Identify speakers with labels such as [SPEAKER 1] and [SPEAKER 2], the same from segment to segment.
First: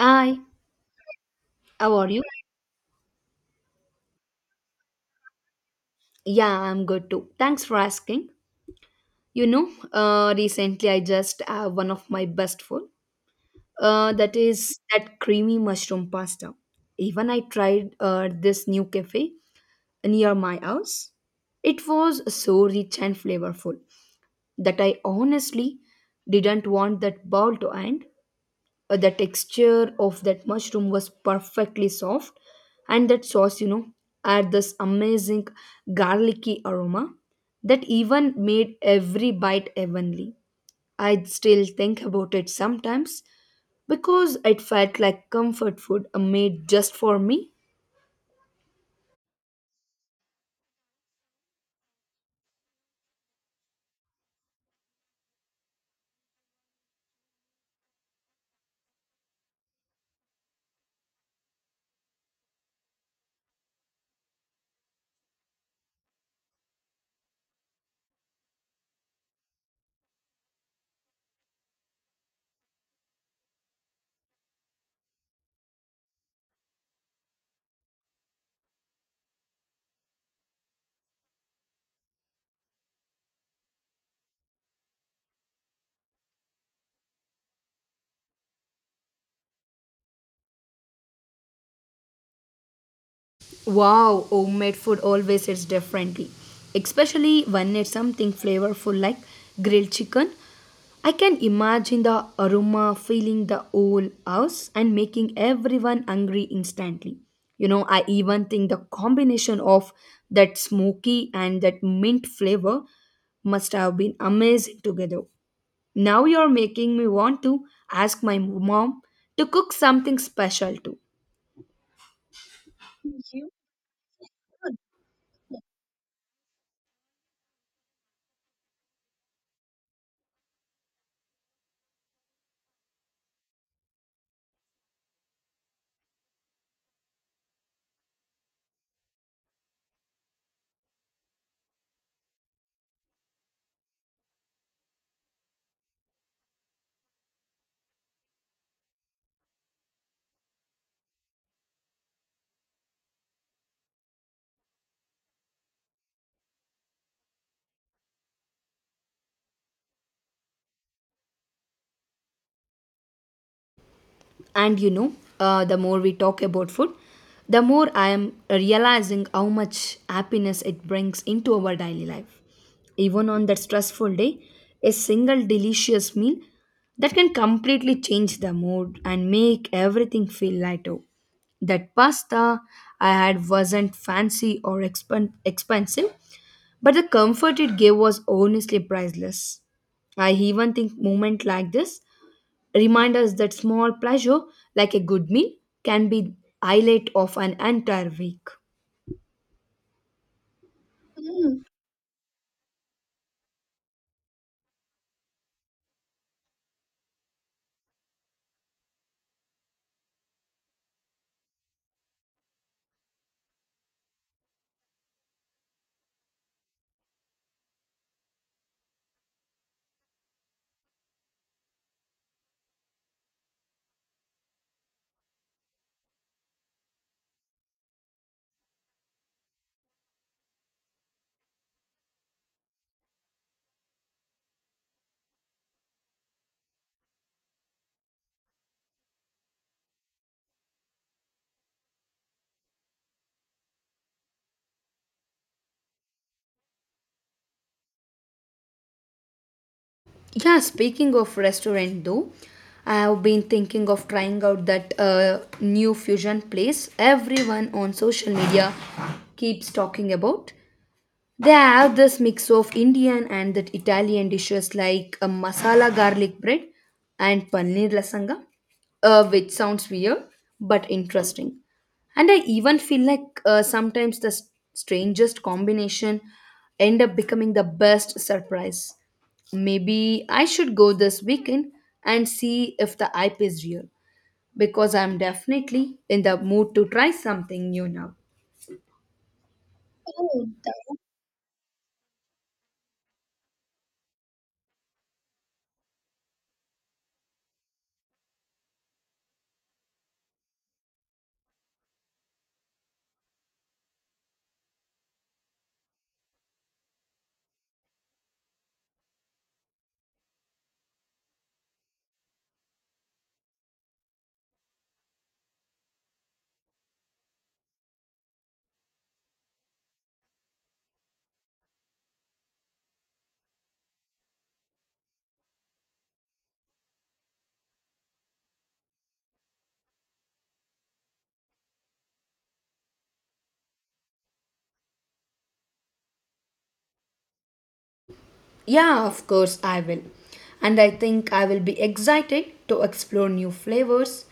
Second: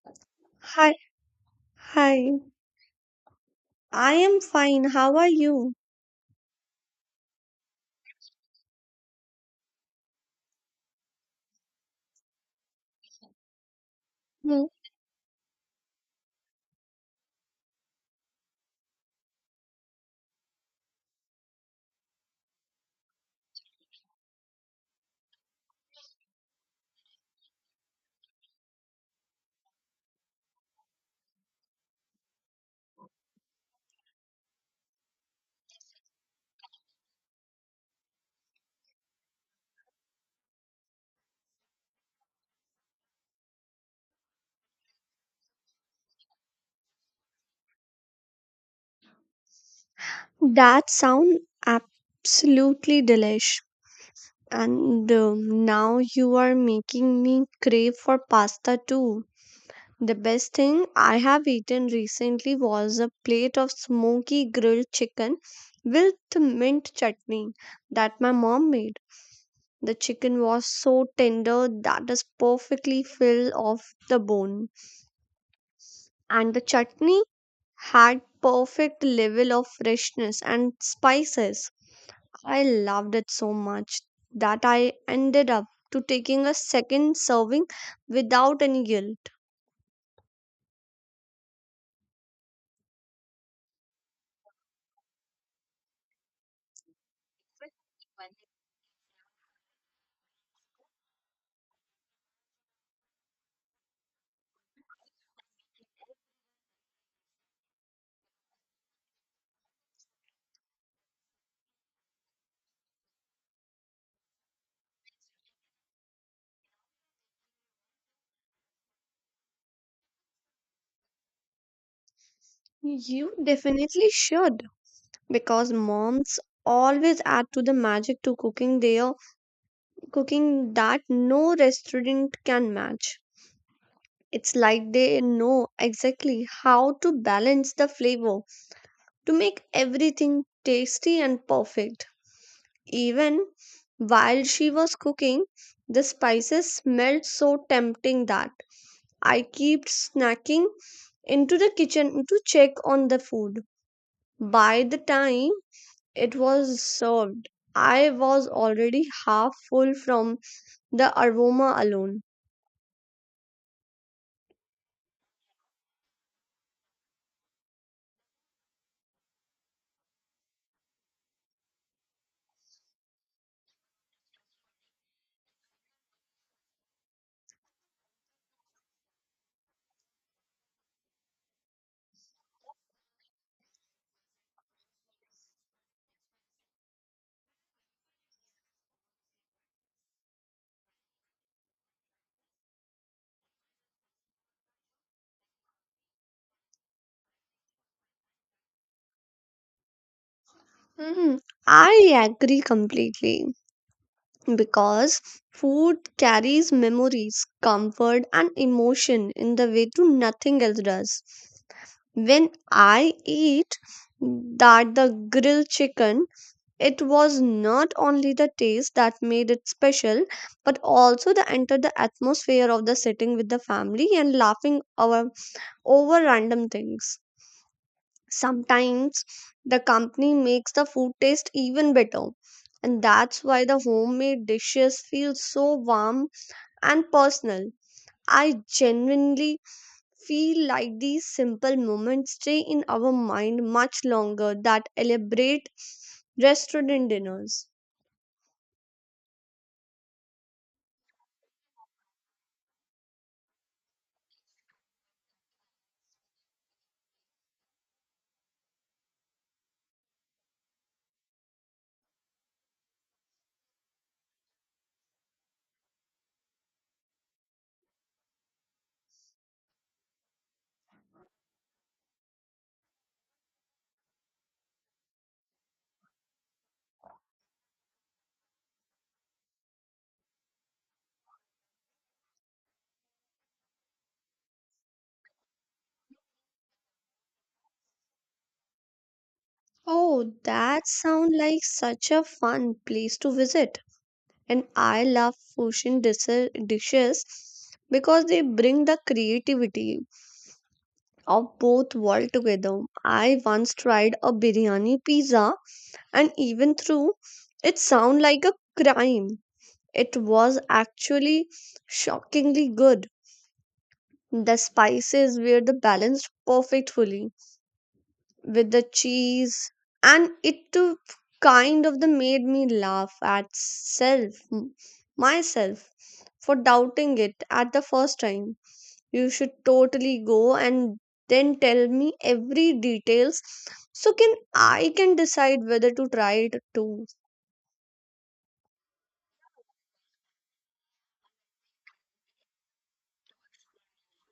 [SPEAKER 1] Hi,
[SPEAKER 2] Hi,
[SPEAKER 1] how are you?
[SPEAKER 2] hi. I am fine. How are you?
[SPEAKER 1] Yeah, I'm good too. Thanks for asking. You know, recently I just have one of my best food. That
[SPEAKER 2] Hmm.
[SPEAKER 1] is that creamy mushroom pasta. Even I tried this new cafe near my house. It was so rich and flavorful that I honestly didn't want that bowl to end. The texture of that mushroom was perfectly soft, and that sauce, you know, had this amazing garlicky aroma that even made every bite heavenly. I still think about it sometimes because it felt like comfort food made just for me.
[SPEAKER 2] That sound absolutely delish. And now you are making me crave for pasta too. The best thing I have eaten recently was a plate of smoky grilled chicken with mint chutney that my mom made. The chicken was so tender that is perfectly filled off the bone. And the chutney had perfect level of freshness and spices. I loved it so much that I ended up to taking a second serving without any guilt.
[SPEAKER 1] Wow, homemade food always hits differently, especially when it's something flavorful like grilled chicken. I can imagine the aroma filling the whole house and making everyone hungry instantly. You know, I even think the combination of that smoky and that mint flavor must have been amazing together. Now you're making me want to ask my mom to cook something special too.
[SPEAKER 2] You definitely should because moms always add to the magic to cooking their cooking that no restaurant can match. It's like they know exactly how to balance the flavor to make everything tasty and perfect. Even while she was cooking, the spices smelled so tempting that I kept snacking into the kitchen to check on the food. By the time it was served, I was already half full from the aroma alone.
[SPEAKER 1] And you know, the more we talk about food, the more I am realizing how much happiness it brings into our daily life. Even on that stressful day, a single delicious meal that can completely change the mood and make everything feel lighter. That pasta I had wasn't fancy or expensive, but the comfort it gave was honestly priceless. I even think moments like this remind us that small pleasure, like a good meal, can be highlight of an entire week.
[SPEAKER 2] Hmm, I agree completely because food carries memories, comfort, and emotion in the way to nothing else does. When I ate that the grilled chicken, it was not only the taste that made it special, but also the enter the atmosphere of the sitting with the family and laughing over random things. Sometimes the company makes the food taste even better, and that's why the homemade dishes feel so warm and personal. I genuinely feel like these simple moments stay in our mind much longer than elaborate restaurant dinners.
[SPEAKER 1] Yeah, speaking of restaurant though, I have been thinking of trying out that new fusion place everyone on social media keeps talking about. They have this mix of Indian and that Italian dishes like a masala garlic bread and paneer lasagna, which sounds weird but interesting. And I even feel like sometimes the strangest combination end up becoming the best surprise. Maybe I should go this weekend and see if the hype is real because I'm definitely in the mood to try something new now.
[SPEAKER 2] Oh, that sounds like such a fun place to visit. And I love fusion dishes because they bring the creativity of both world together. I once tried a biryani pizza and even through it sound like a crime. It was actually shockingly good. The spices were the balanced perfectly with the cheese, and it too kind of the made me laugh at self myself for doubting it at the first time. You should totally go and then tell me every details so can I can decide whether to try it too.
[SPEAKER 1] Yeah, of course I will. And I think I will be excited to explore new flavors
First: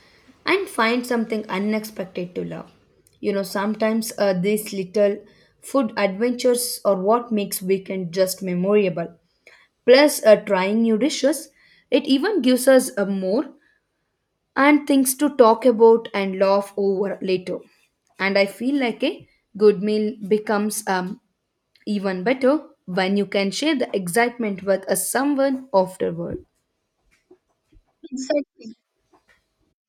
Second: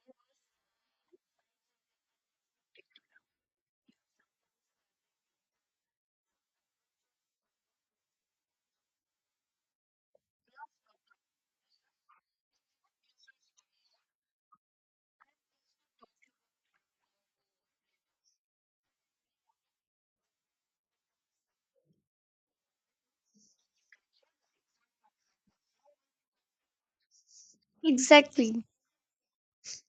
[SPEAKER 1] and find something unexpected to love. You know, sometimes these little food adventures are what makes weekend just memorable. Plus, trying new dishes, it even gives us more and things to talk about and laugh over later. And I feel like a good meal becomes even better when you can share the excitement with a someone afterward.
[SPEAKER 2] Exactly.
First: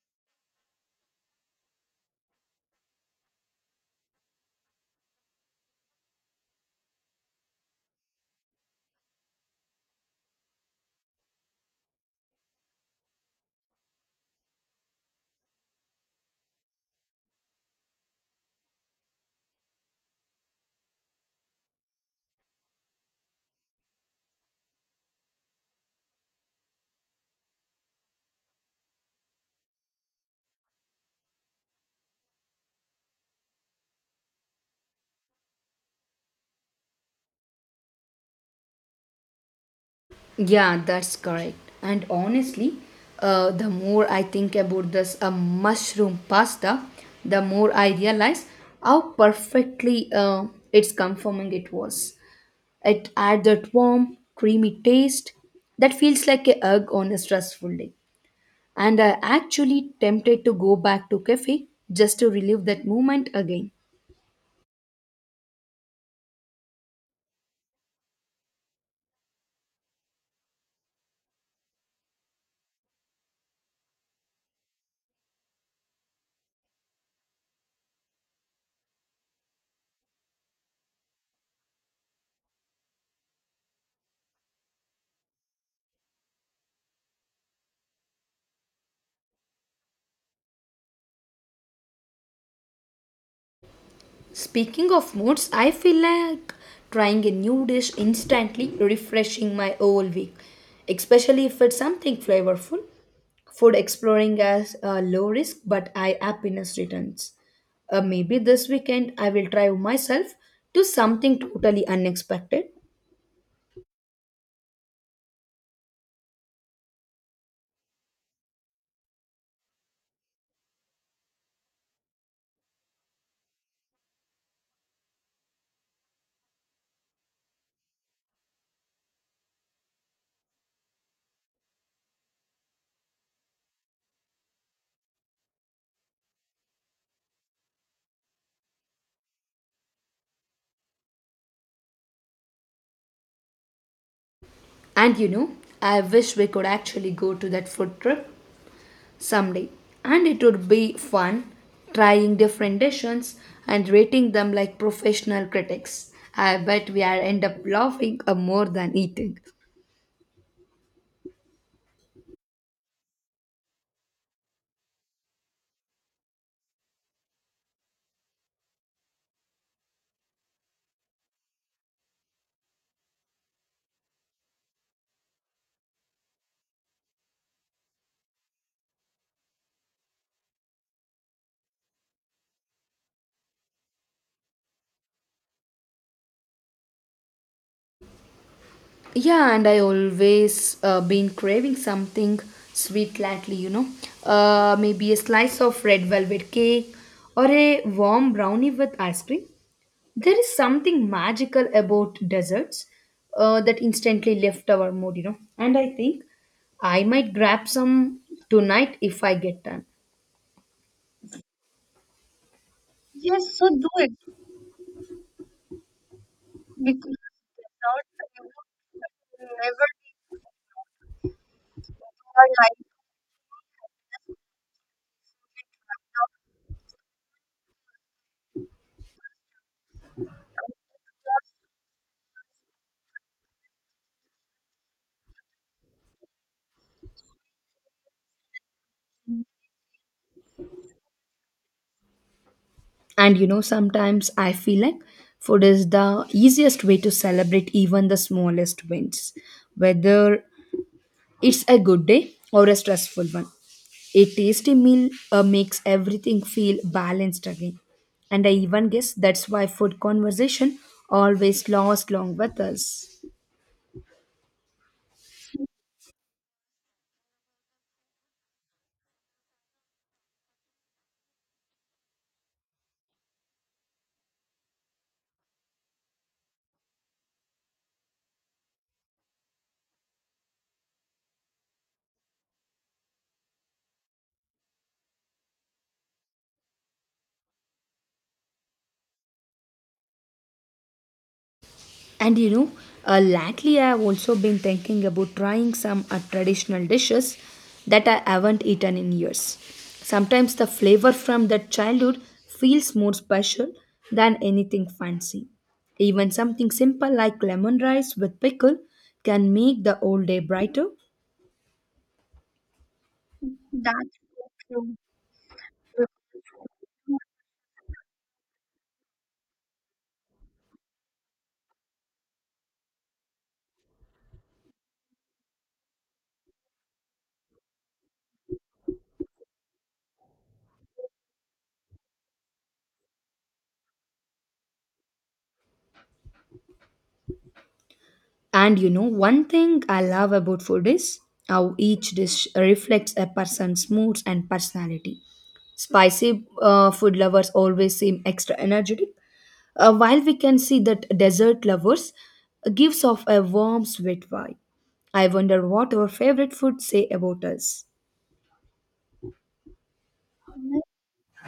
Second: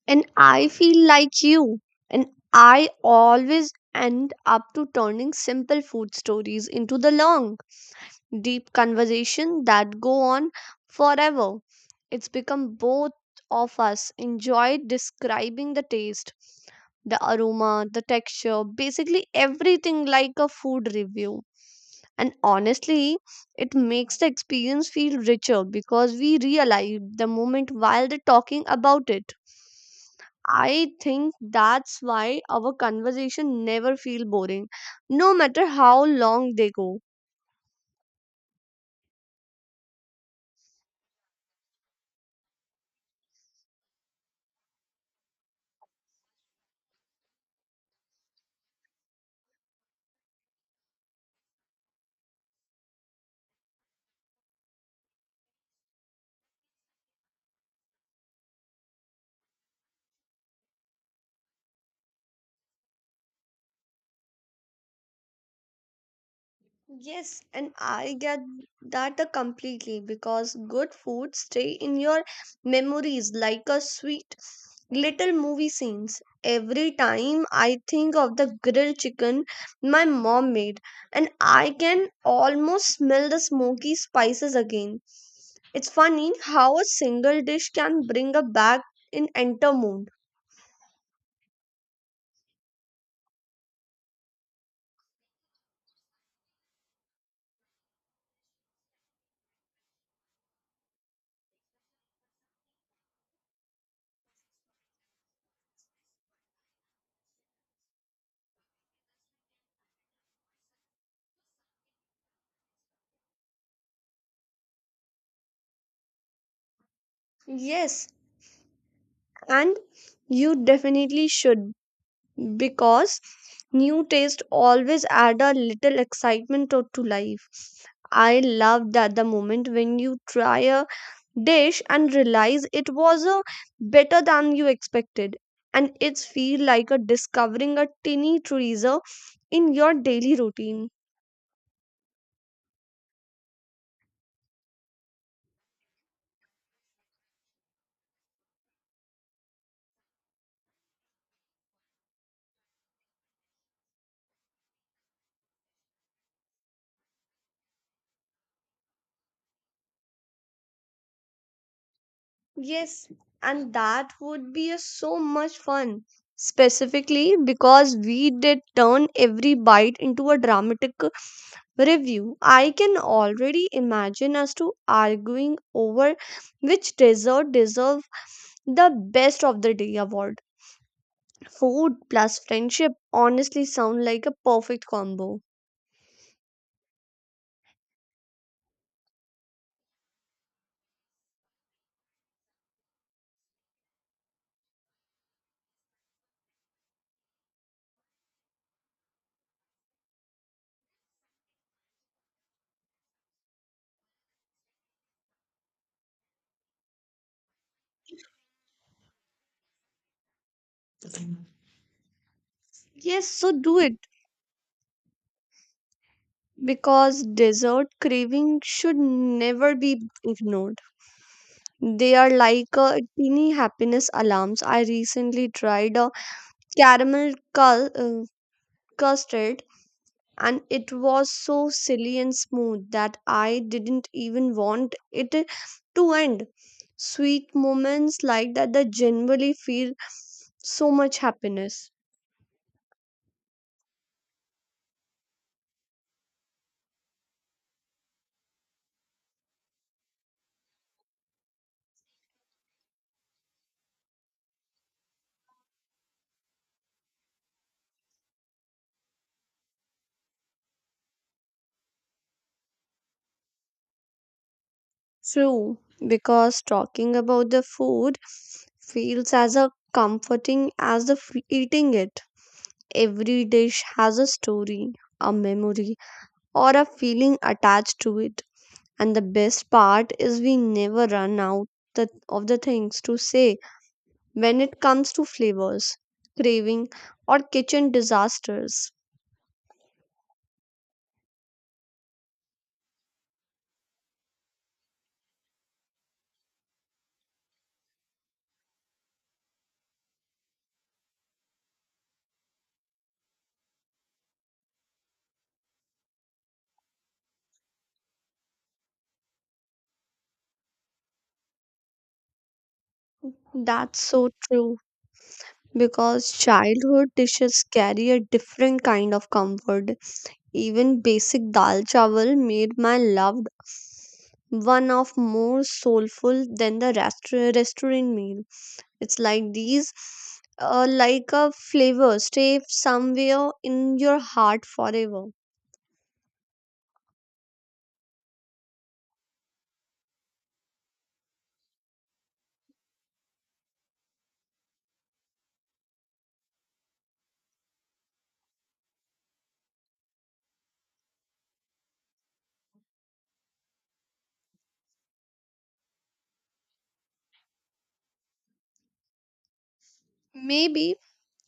[SPEAKER 2] And I feel like you. And I always end up to turning simple food stories into the long, deep conversation that go on forever. It's become both of us enjoy describing the taste, the aroma, the texture, basically everything like a food review. And honestly, it makes the experience feel richer because we realize the moment while they're talking about it. I think that's why our conversation never feel boring, no matter how long they go.
[SPEAKER 1] Yeah, that's correct. And honestly, the more I think about this mushroom pasta, the more I realize how perfectly it's conforming it was. It adds that warm, creamy taste that feels like a hug on a stressful day. And I actually tempted to go back to cafe just to relive that moment again.
[SPEAKER 2] Yes, and I get that completely because good food stay in your memories like a sweet little movie scenes. Every time I think of the grilled chicken my mom made, and I can almost smell the smoky spices again. It's funny how a single dish can bring a back in enter mood.
[SPEAKER 1] Speaking of moods, I feel like trying a new dish instantly refreshing my whole week, especially if it's something flavorful. Food exploring as low risk but high happiness returns. Maybe this weekend I will try myself to something totally unexpected.
[SPEAKER 2] Yes, and you definitely should because new taste always add a little excitement to life. I love that the moment when you try a dish and realize it was a better than you expected. And it's feel like a discovering a tiny treasure in your daily routine.
[SPEAKER 1] And you know, I wish we could actually go to that food trip someday. And it would be fun trying different dishes and rating them like professional critics. I bet we are end up laughing more than eating.
[SPEAKER 2] Yes, and that would be a so much fun, specifically because we did turn every bite into a dramatic review. I can already imagine us to arguing over which dessert deserve the best of the day award. Food plus friendship honestly sound like a perfect combo.
[SPEAKER 1] Yeah, and I always been craving something sweet lately, you know. Maybe a slice of red velvet cake or a warm brownie with ice cream. There is something magical about deserts that instantly lift our mood, you know. And I think I might grab some tonight if I get time.
[SPEAKER 2] Yes, so do it because dessert craving should never be ignored. They are like a teeny happiness alarms. I recently tried a caramel custard and it was so silly and smooth that I didn't even want it to end. Sweet moments like that generally feel so much happiness.
[SPEAKER 1] And you know, sometimes I feel like food is the easiest way to celebrate even the smallest wins, whether it's a good day or a stressful one. A tasty meal makes everything feel balanced again. And I even guess that's why food conversation always lasts long with us.
[SPEAKER 2] True, because talking about the food feels as a comforting as the eating it. Every dish has a story, a memory, or a feeling attached to it. And the best part is we never run out of the things to say when it comes to flavors, craving, or kitchen disasters.
[SPEAKER 1] And you know, lately I have also been thinking about trying some traditional dishes that I haven't eaten in years. Sometimes the flavor from that childhood feels more special than anything fancy. Even something simple like lemon rice with pickle can make the whole day brighter.
[SPEAKER 2] That's so true because childhood dishes carry a different kind of comfort. Even basic dal chawal made my loved one of more soulful than the restaurant meal. It's like these, like a flavor, stay somewhere in your heart forever.
[SPEAKER 1] And you know, one thing I love about food is how each dish reflects a person's moods and personality. Spicy food lovers always seem extra energetic, while we can see that desert lovers gives off a warm sweet vibe. I wonder what our favorite food say about us.
[SPEAKER 2] Maybe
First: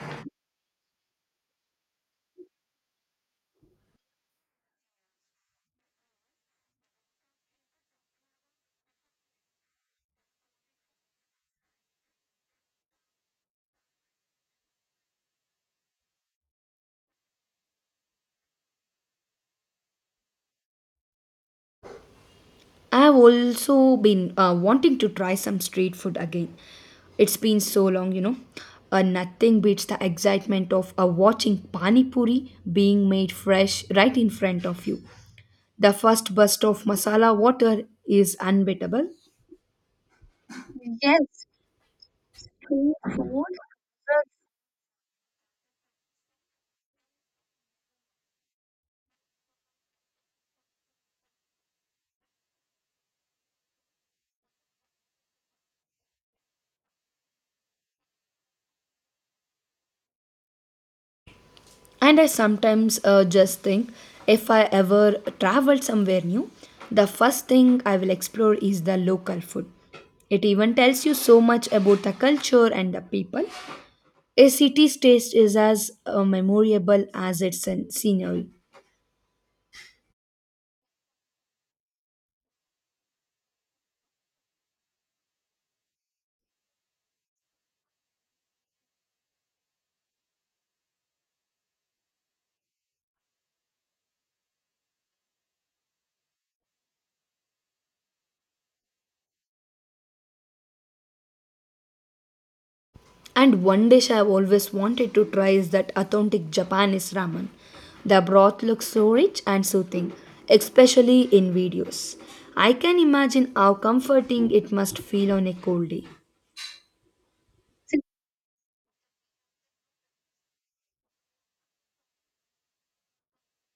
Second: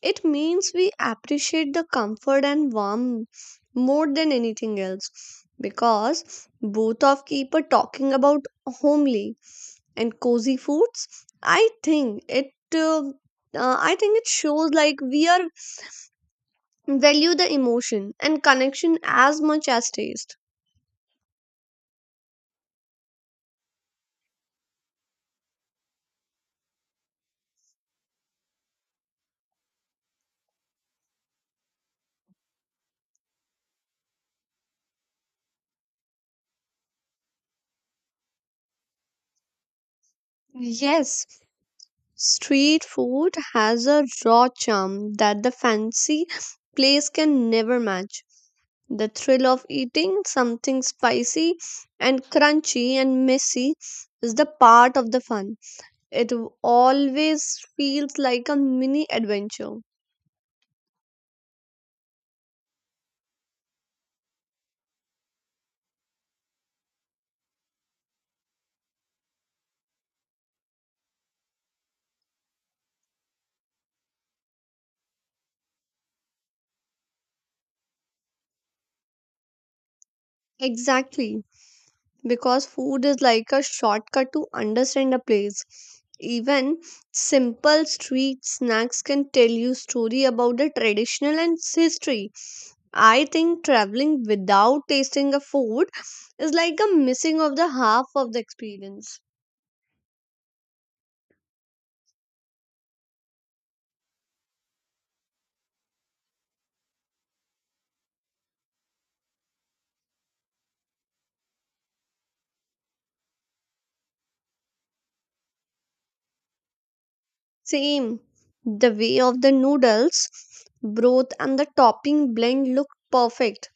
[SPEAKER 2] it means we appreciate the comfort and warmth more than anything else because both of keep a talking about homely and cozy foods. I think it. Uh, I think it shows like we are value the emotion and connection as much as taste.
[SPEAKER 1] I've also been wanting to try some street food again. It's been so long, you know. Nothing beats the excitement of watching pani puri being made fresh right in front of you. The first burst of masala water is unbeatable.
[SPEAKER 2] Yes, street food has a raw charm that the fancy place can never match. The thrill of eating something spicy and crunchy and messy is the part of the fun. It always feels like a mini adventure.
[SPEAKER 1] And I sometimes just think if I ever travel somewhere new, the first thing I will explore is the local food. It even tells you so much about the culture and the people. A city's taste is as memorable as its scenery.
[SPEAKER 2] Exactly. Because food is like a shortcut to understand a place. Even simple street snacks can tell you story about the traditional and its history. I think traveling without tasting a food is like a missing of the half of the experience.
[SPEAKER 1] And one dish I've always wanted to try is that authentic Japanese ramen. The broth looks so rich and soothing, especially in videos. I can imagine how comforting it must feel on a cold day.
[SPEAKER 2] Same, the way of the noodles, broth, and the topping blend look perfect,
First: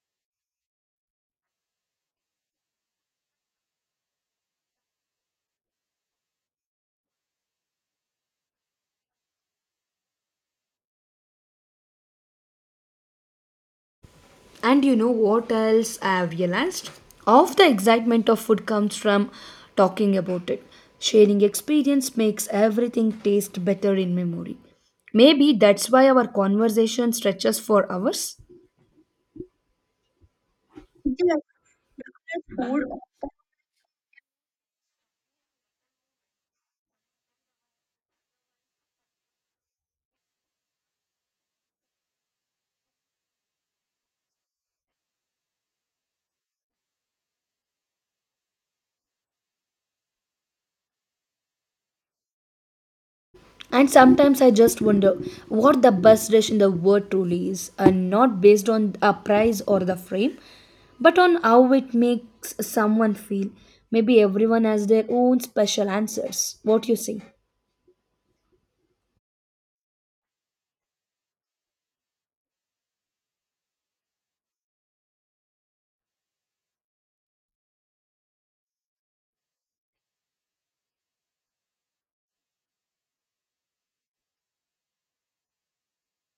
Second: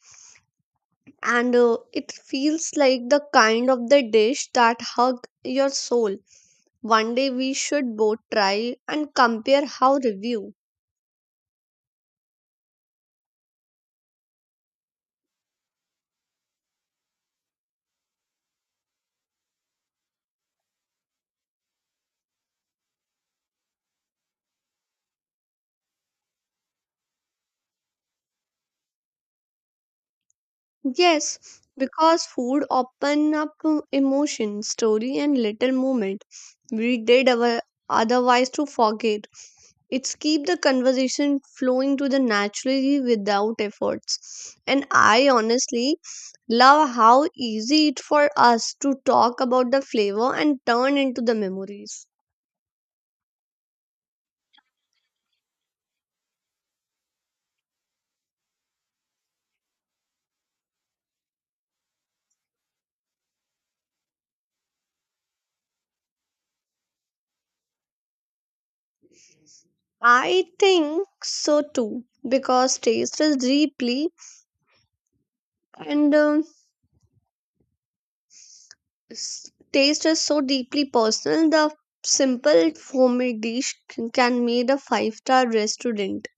[SPEAKER 2] and it feels like the kind of the dish that hug your soul. One day we should both try and compare how review.
[SPEAKER 1] And you know what else I have realized? Half the excitement of food comes from talking about it. Sharing experience makes everything taste better in memory. Maybe that's why our conversation stretches for hours.
[SPEAKER 2] Yes, because food open up to emotion, story and little moment we did our otherwise to forget. It's keep the conversation flowing to the naturally without efforts. And I honestly love how easy it for us to talk about the flavor and turn into the memories.
[SPEAKER 1] And sometimes I just wonder what the best dish in the world truly is, and not based on a price or the frame, but on how it makes someone feel. Maybe everyone has their own special answers. What you say?
[SPEAKER 2] I think so too because and um, taste is so deeply personal the simple homemade dish can made a five-star restaurant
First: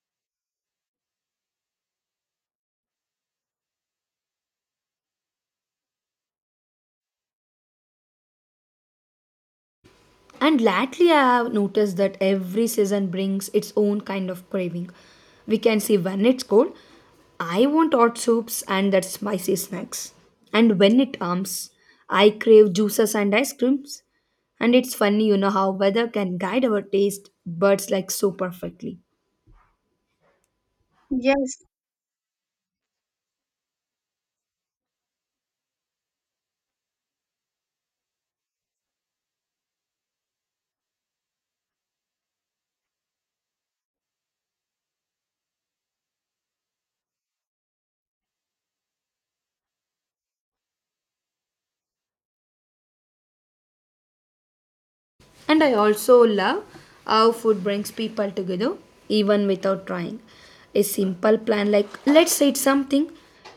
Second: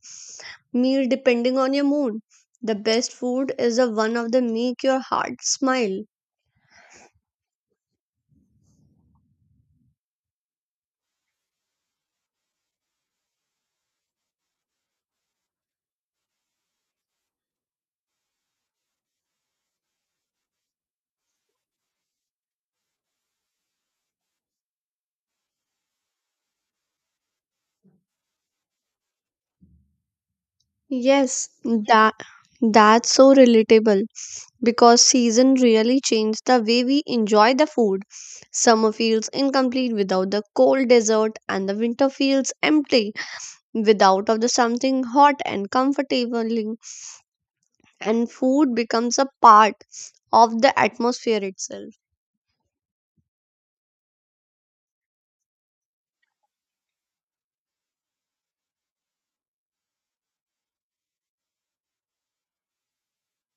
[SPEAKER 2] meal depending on your mood the best food is the one of the make your heart smile.
[SPEAKER 1] And lately, I have noticed that every season brings its own kind of craving. We can see when it's cold, I want hot soups and that spicy snacks. And when it warms, I crave juices and ice creams. And it's funny, you know, how weather can guide our taste buds like so perfectly.
[SPEAKER 2] Yes, that that's so relatable because season really changed the way we enjoy the food summer feels incomplete without the cold dessert and the winter feels empty without of the something hot and comfortable and food becomes a part of the atmosphere itself.
[SPEAKER 1] And I also love how food brings people together even without trying. A simple plan like let's eat something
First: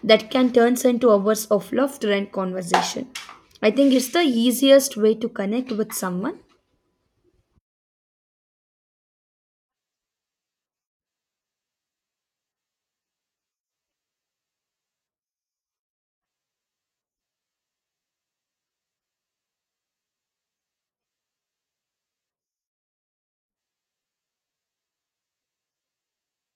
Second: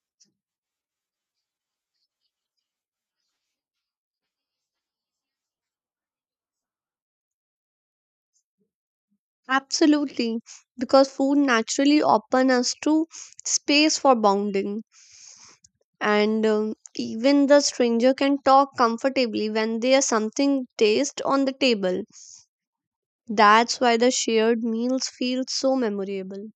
[SPEAKER 1] that can turn into hours of laughter and conversation. I think it's the easiest way to connect with someone.
[SPEAKER 2] Absolutely, because food naturally opens us to space for bonding, and even the stranger can talk comfortably when there's something taste on the table. That's why the shared meals feel so memorable.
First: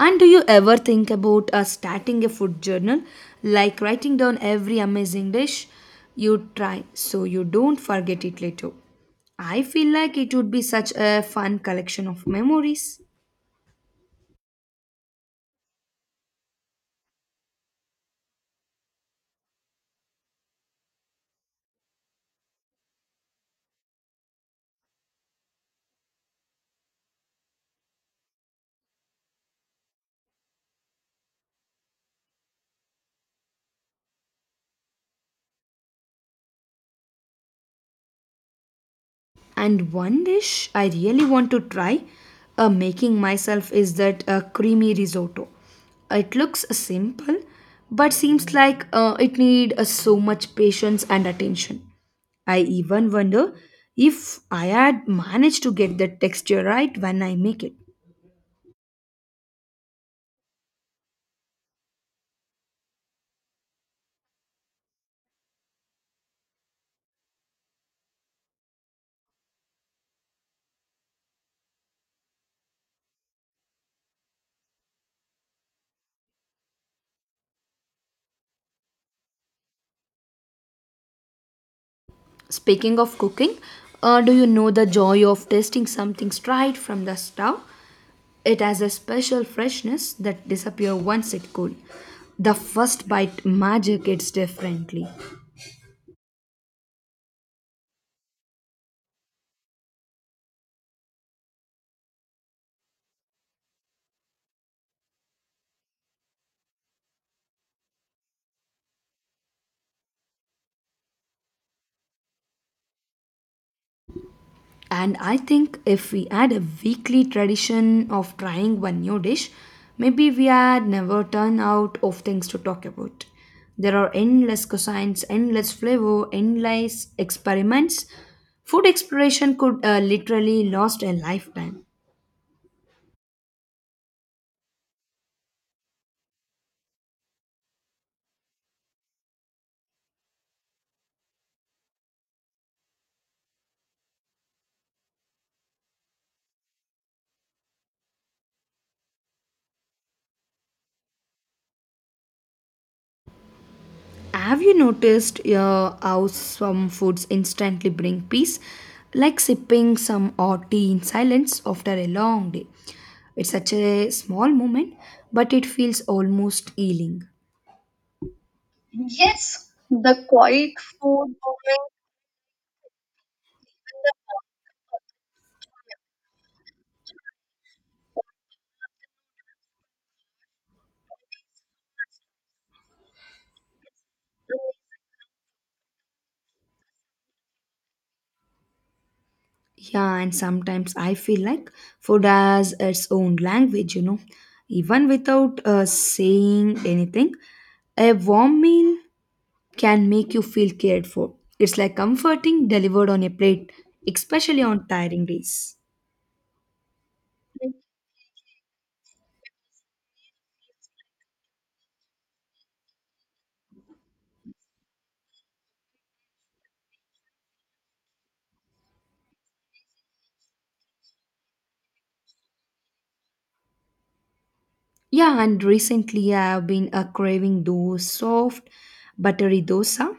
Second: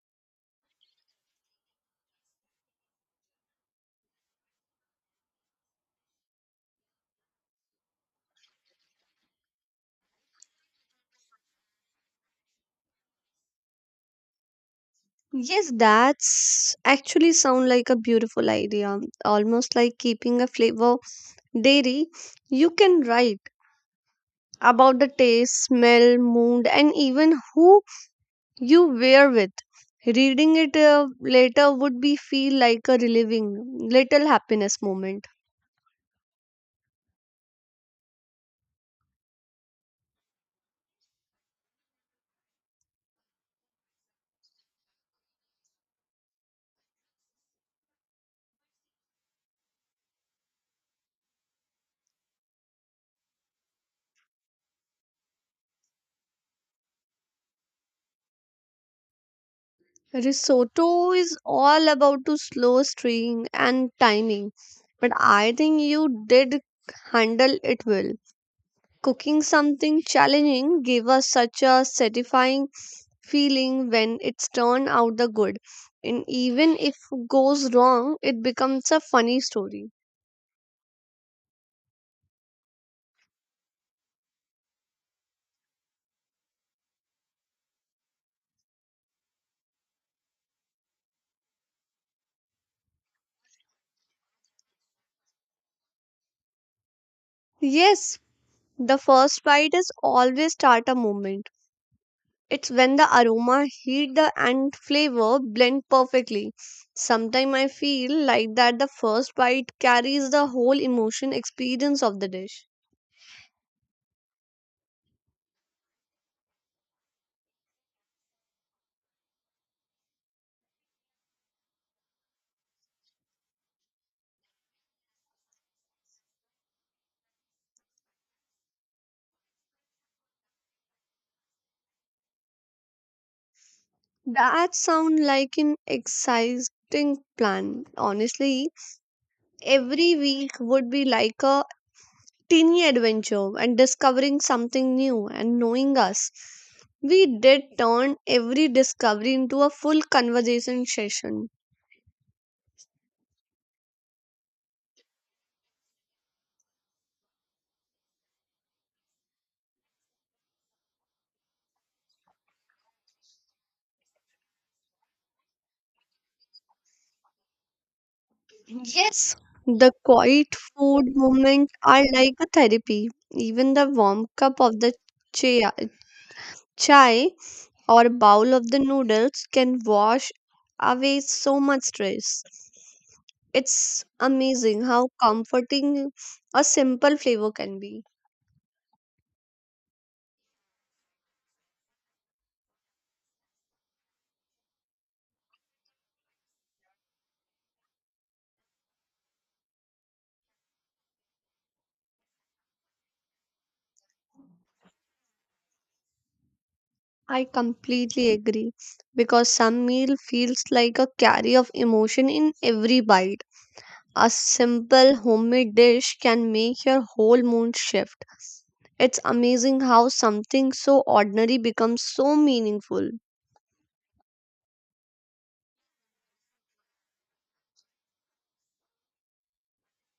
[SPEAKER 1] And do you ever think about starting a food journal like writing down every amazing dish you try so you don't forget it later? I feel like it would be such a fun collection of memories.
[SPEAKER 2] Yes, that's actually sound like a beautiful idea, almost like keeping a flavor diary. You can write about the taste, smell, mood, and even who you wear with. Reading it later would be feel like a relieving little happiness moment.
[SPEAKER 1] And one dish I really want to try making myself is that creamy risotto. It looks simple but seems like it need so much patience and attention. I even wonder if I had managed to get the texture right when I make it.
[SPEAKER 2] Risotto is all about to slow string and timing, but I think you did handle it well. Cooking something challenging gave us such a satisfying feeling when it's turned out the good, and even if goes wrong, it becomes a funny story.
[SPEAKER 1] Speaking of cooking, do you know the joy of tasting something straight from the stove? It has a special freshness that disappear once it cool. The first bite magic hits differently.
[SPEAKER 2] Yes, the first bite is always start a movement. It's when the aroma, heat, the and flavor blend perfectly. Sometimes I feel like that the first bite carries the whole emotion experience of the dish.
[SPEAKER 1] And I think if we had a weekly tradition of trying one new dish, maybe we had never run out of things to talk about. There are endless cuisines, endless flavor, endless experiments. Food exploration could literally last a lifetime.
[SPEAKER 2] That sounds like an exciting plan. Honestly, every week would be like a tiny adventure and discovering something new and knowing us. We did turn every discovery into a full conversation session.
[SPEAKER 1] Have you noticed how some foods instantly bring peace? Like sipping some hot tea in silence after a long day. It's such a small moment, but it feels almost healing.
[SPEAKER 2] Yes, the quiet food moments are like a therapy. Even the warm cup of the chia chai or bowl of the noodles can wash away so much stress. It's amazing how comforting a simple flavor can be.
[SPEAKER 1] Yeah, and sometimes I feel like food has its own language, you know. Even without saying anything, a warm meal can make you feel cared for. It's like comforting delivered on a plate, especially on tiring days.
[SPEAKER 2] I completely agree because some meal feels like a carry of emotion in every bite. A simple homemade dish can make your whole mood shift. It's amazing how something so ordinary becomes so meaningful.
[SPEAKER 1] Yeah, and recently I have been craving those soft, buttery dosa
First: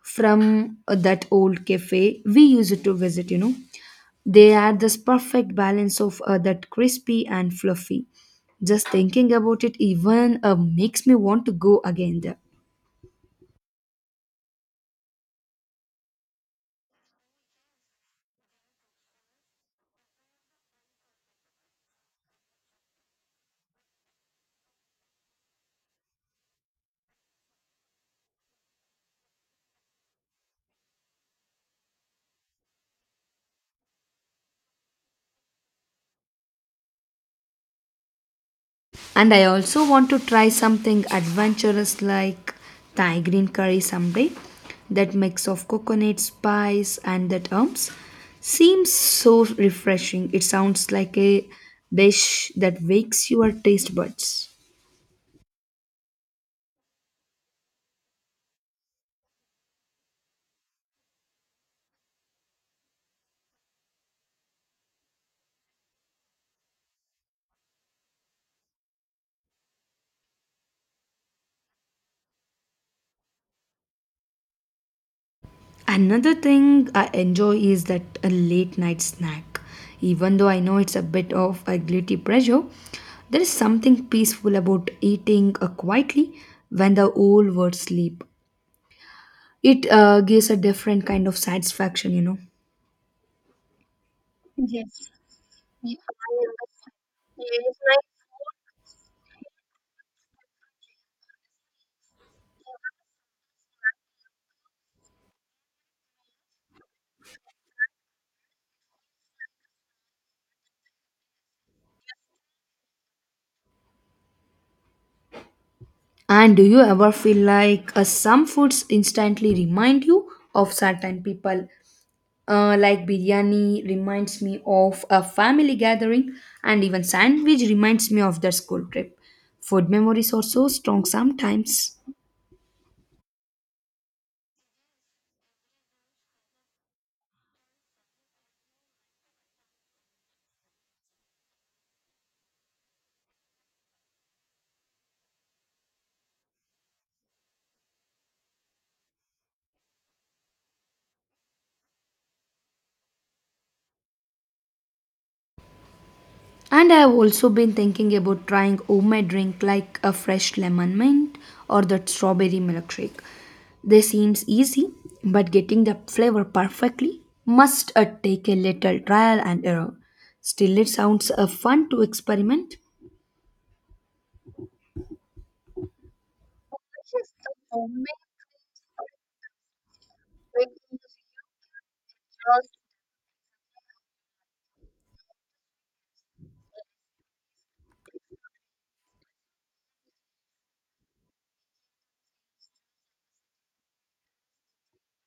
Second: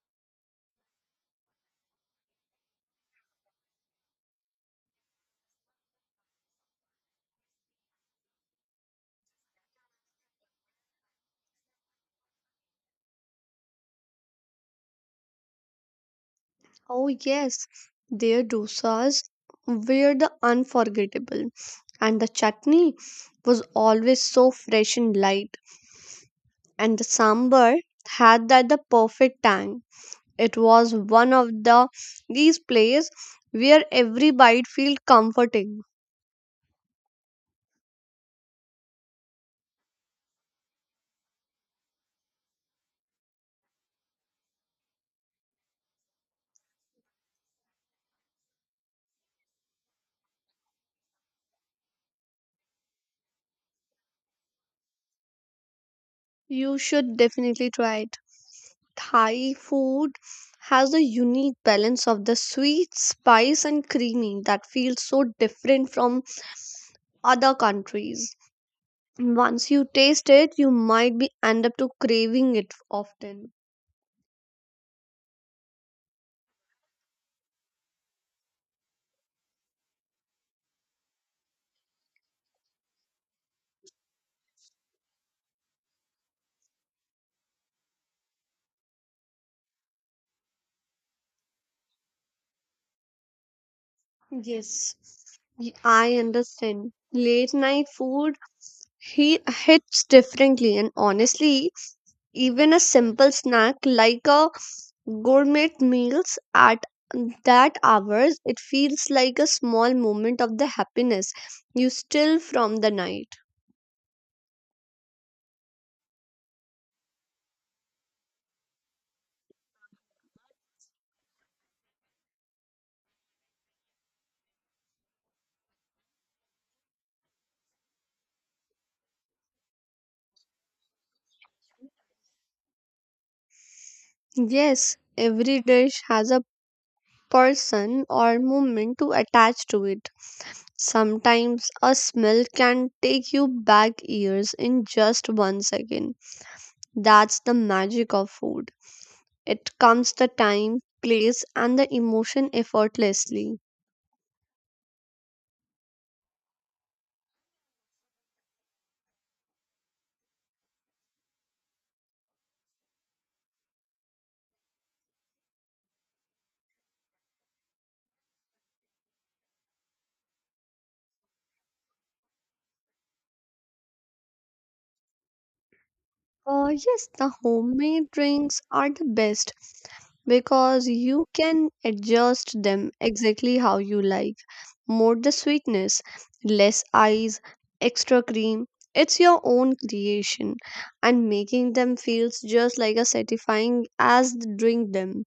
[SPEAKER 1] from that old cafe we used to visit, you know. They are this perfect balance of that crispy and fluffy. Just thinking about it even makes me want to go again there.
[SPEAKER 2] Oh, yes, their dosas were the unforgettable, and the chutney was always so fresh and light, and the sambar had that the perfect tang. It was one of the these plays where every bite feels comforting.
[SPEAKER 1] And I also want to try something adventurous like Thai green curry someday. That mix of coconut spice and that herbs seems so refreshing. It sounds like a dish that wakes your taste buds.
[SPEAKER 2] You should definitely try it. Thai food has a unique balance of the sweet, spice, and creamy that feels so different from other countries. Once you taste it, you might be end up to craving it often.
[SPEAKER 1] Another thing I enjoy is that a late night snack. Even though I know it's a bit of a guilty pleasure, there is something peaceful about eating quietly when the whole world sleep. It gives a different kind of satisfaction, you know.
[SPEAKER 2] Yes, I understand. Late night food he hits differently, and honestly, even a simple snack like a gourmet meals at that hours, it feels like a small moment of the happiness you steal from the night.
[SPEAKER 1] And do you ever feel like some foods instantly remind you of certain people? Like biryani reminds me of a family gathering, and even sandwich reminds me of the school trip. Food memories are so strong sometimes.
[SPEAKER 2] Yes, every dish has a person or moment to attach to it. Sometimes a smell can take you back years in just one second. That's the magic of food. It comes the time, place, and the emotion effortlessly.
[SPEAKER 1] And I've also been thinking about trying homemade drink like a fresh lemon mint or that strawberry milkshake. They seems easy, but getting the flavor perfectly must take a little trial and error. Still, it sounds fun to experiment.
[SPEAKER 2] Yes, the homemade drinks are the best because you can adjust them exactly how you like. More the sweetness, less ice, extra cream. It's your own creation, and making them feels just like a satisfying as the drink them.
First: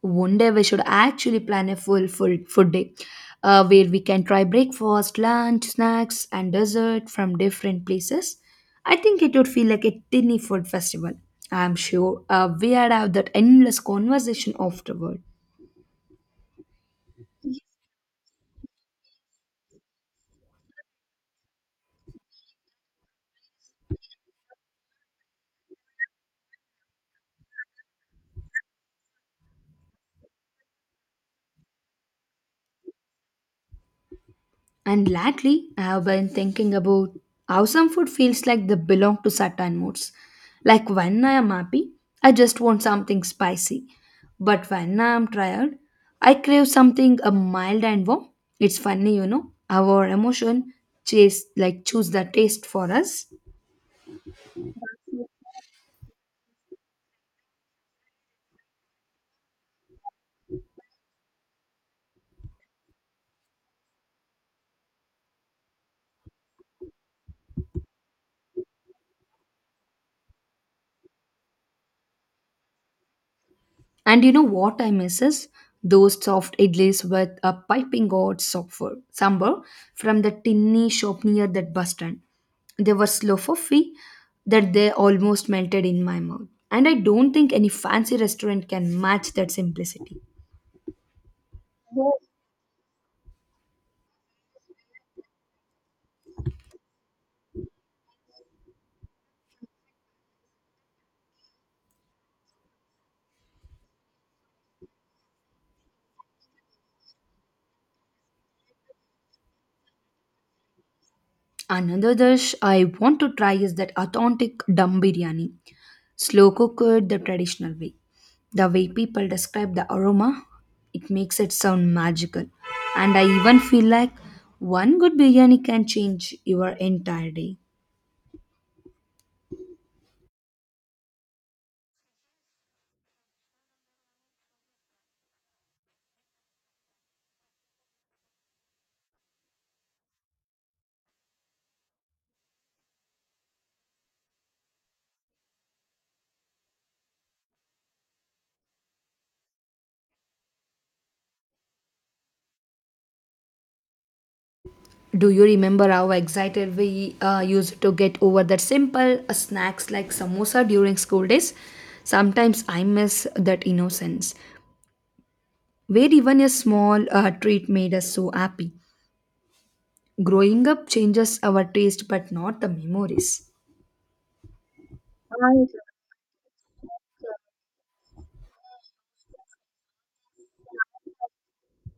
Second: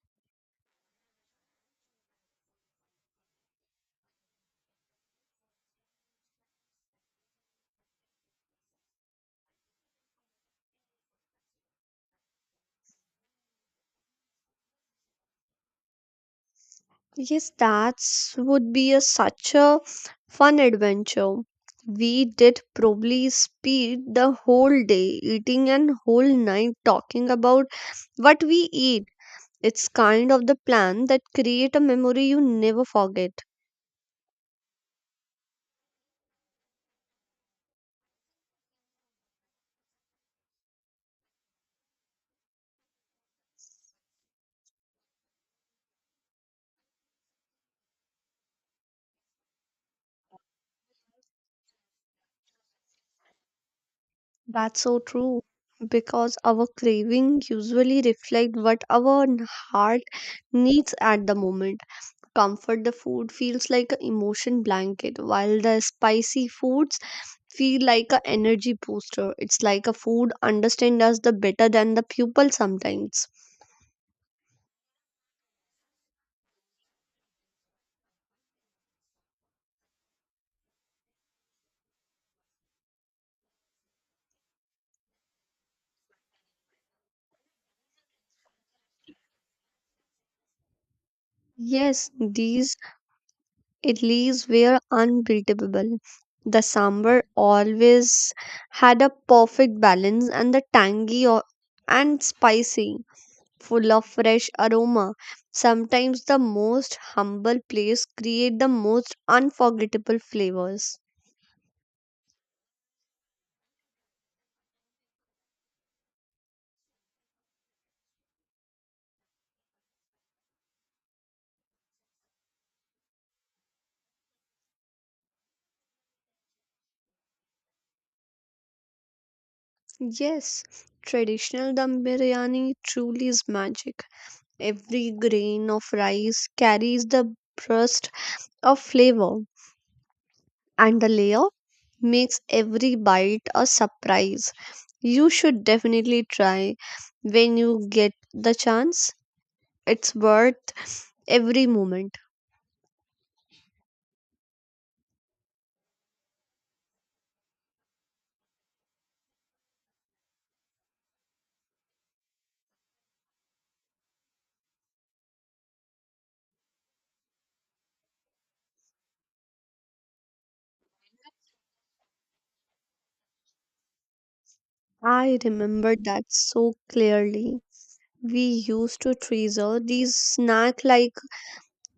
[SPEAKER 1] One day we should actually plan a full food day where we can try breakfast, lunch, snacks, and dessert from different places. I think it would feel like a tiny food festival. I'm sure we'd have that endless conversation afterward.
[SPEAKER 2] Yes, that would be a, such a fun adventure. We did probably speed the whole day eating and whole night talking about what we eat. It's kind of the plan that create a memory you never forget.
[SPEAKER 1] And lately, I have been thinking about how some food feels like they belong to certain moods. Like when I am happy, I just want something spicy. But when I am tired, I crave something mild and warm. It's funny, you know, how our emotion chase like choose the taste for us.
[SPEAKER 2] That's so true because our craving usually reflect what our heart needs at the moment. Comfort the food feels like an emotion blanket while the spicy foods feel like a energy booster. It's like a food understand us the better than the pupil sometimes.
[SPEAKER 1] And you know what I miss is those soft idlis with a piping hot software sambar from the tinny shop near that bus stand. They were slow fluffy that they almost melted in my mouth. And I don't think any fancy restaurant can match that simplicity.
[SPEAKER 2] Yes, these idlis were unbeatable. The sambar always had a perfect balance and the tangy and spicy, full of fresh aroma. Sometimes the most humble place create the most unforgettable flavors.
[SPEAKER 1] Another dish I want to try is that authentic dum biryani slow cooked the traditional way. The way people describe the aroma, it makes it sound magical. And I even feel like one good biryani can change your entire day.
[SPEAKER 2] Yes, traditional dum biryani truly is magic. Every grain of rice carries the burst of flavor, and the layer makes every bite a surprise. You should definitely try when you get the chance. It's worth every moment.
[SPEAKER 1] Do you remember how excited we used to get over that simple snacks like samosa during school days? Sometimes I miss that innocence, where even a small treat made us so happy. Growing up changes our taste, but not the memories.
[SPEAKER 2] I remember that so clearly. We used to treasure these snacks like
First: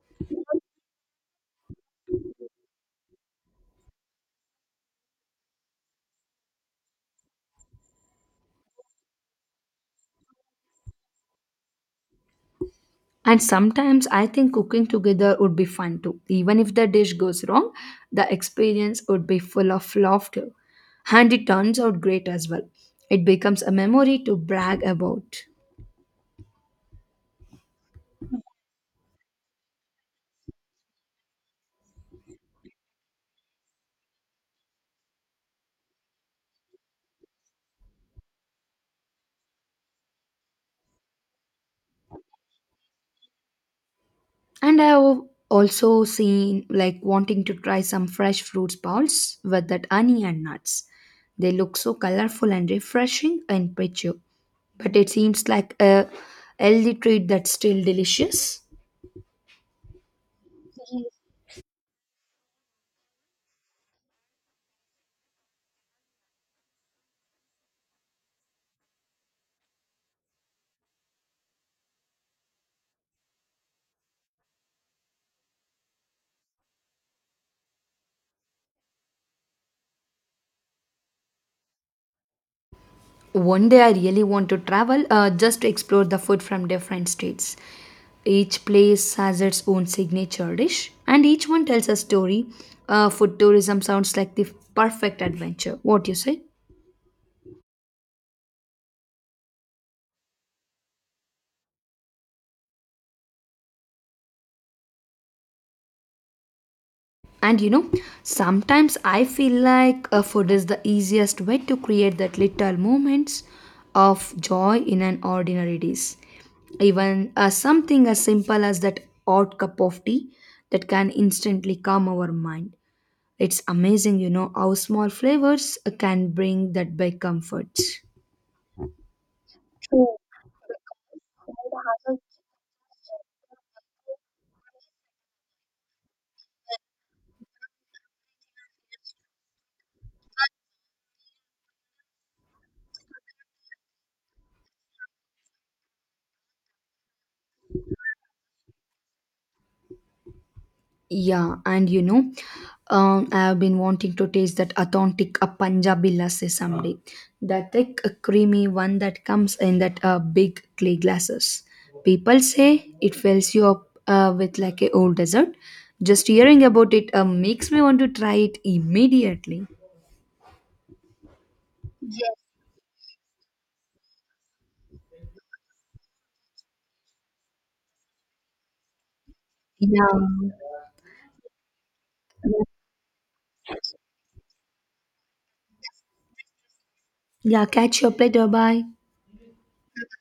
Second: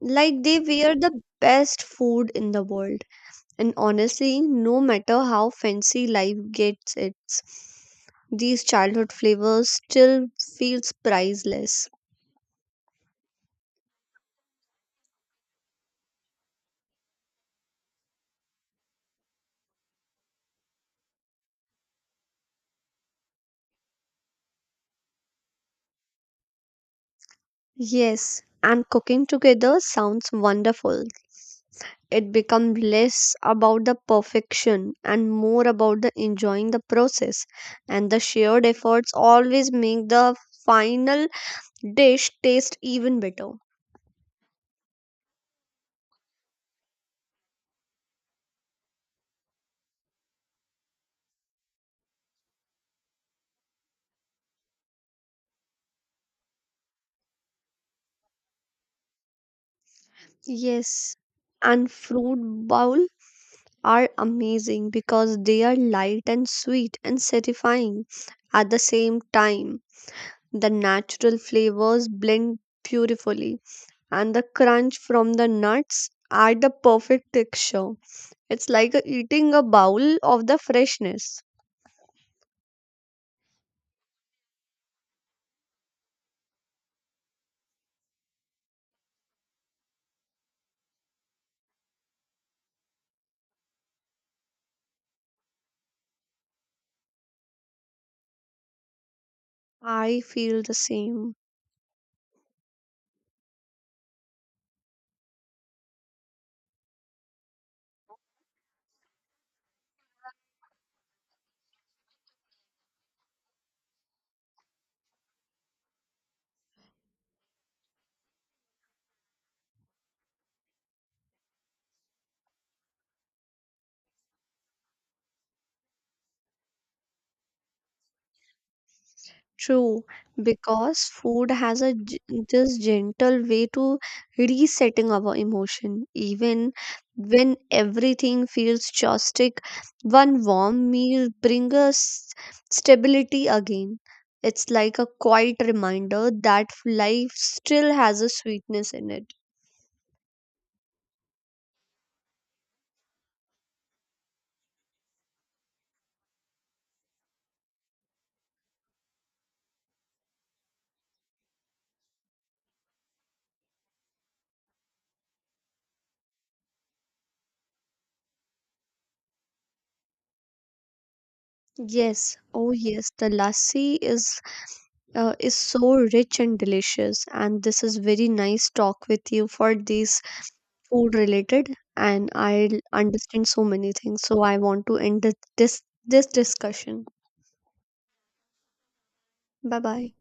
[SPEAKER 2] like they were the best food in the world. And honestly, no matter how fancy life gets its, these childhood flavors still feels priceless.
[SPEAKER 1] And sometimes I think cooking together would be fun too. Even if the dish goes wrong, the experience would be full of laughter. And it turns out great as well. It becomes a memory to brag about.
[SPEAKER 2] Yes, and cooking together sounds wonderful. It becomes less about the perfection and more about the enjoying the process. And the shared efforts always make the final dish taste even better.
[SPEAKER 1] And I have also seen like wanting to try some fresh fruits balls with that honey and nuts. They look so colorful and refreshing in picture. But it seems like a healthy treat that's still delicious.
[SPEAKER 2] Yes, and fruit bowl are amazing because they are light and sweet and satisfying at the same time. The natural flavors blend beautifully, and the crunch from the nuts add the perfect texture. It's like eating a bowl of the freshness.
[SPEAKER 1] One day I really want to travel just to explore the food from different states. Each place has its own signature dish, and each one tells a story. Food tourism sounds like the perfect adventure. What do you say?
[SPEAKER 2] I feel the same.
[SPEAKER 1] And you know, sometimes I feel like food is the easiest way to create that little moments of joy in an ordinary days, even something as simple as that odd cup of tea that can instantly calm our mind. It's amazing, you know, how small flavors can bring that big comfort.
[SPEAKER 2] True, because food has this gentle way to resetting our emotion. Even when everything feels chaotic, one warm meal brings us stability again. It's like a quiet reminder that life still has a sweetness in it.
[SPEAKER 1] Yeah, and you know, I have been wanting to taste that authentic Punjabi lassi someday. That thick, creamy one that comes in that big clay glasses. People say it fills you up with like a old dessert. Just hearing about it makes me want to try it immediately.
[SPEAKER 2] Yes, oh yes, the lassi is so rich and delicious, and this is very nice talk with you for
[SPEAKER 1] Yeah.
[SPEAKER 2] these food related and I understand so many things. So I want to end this discussion.
[SPEAKER 1] Yeah, catch your plate. Bye.
[SPEAKER 2] Bye bye.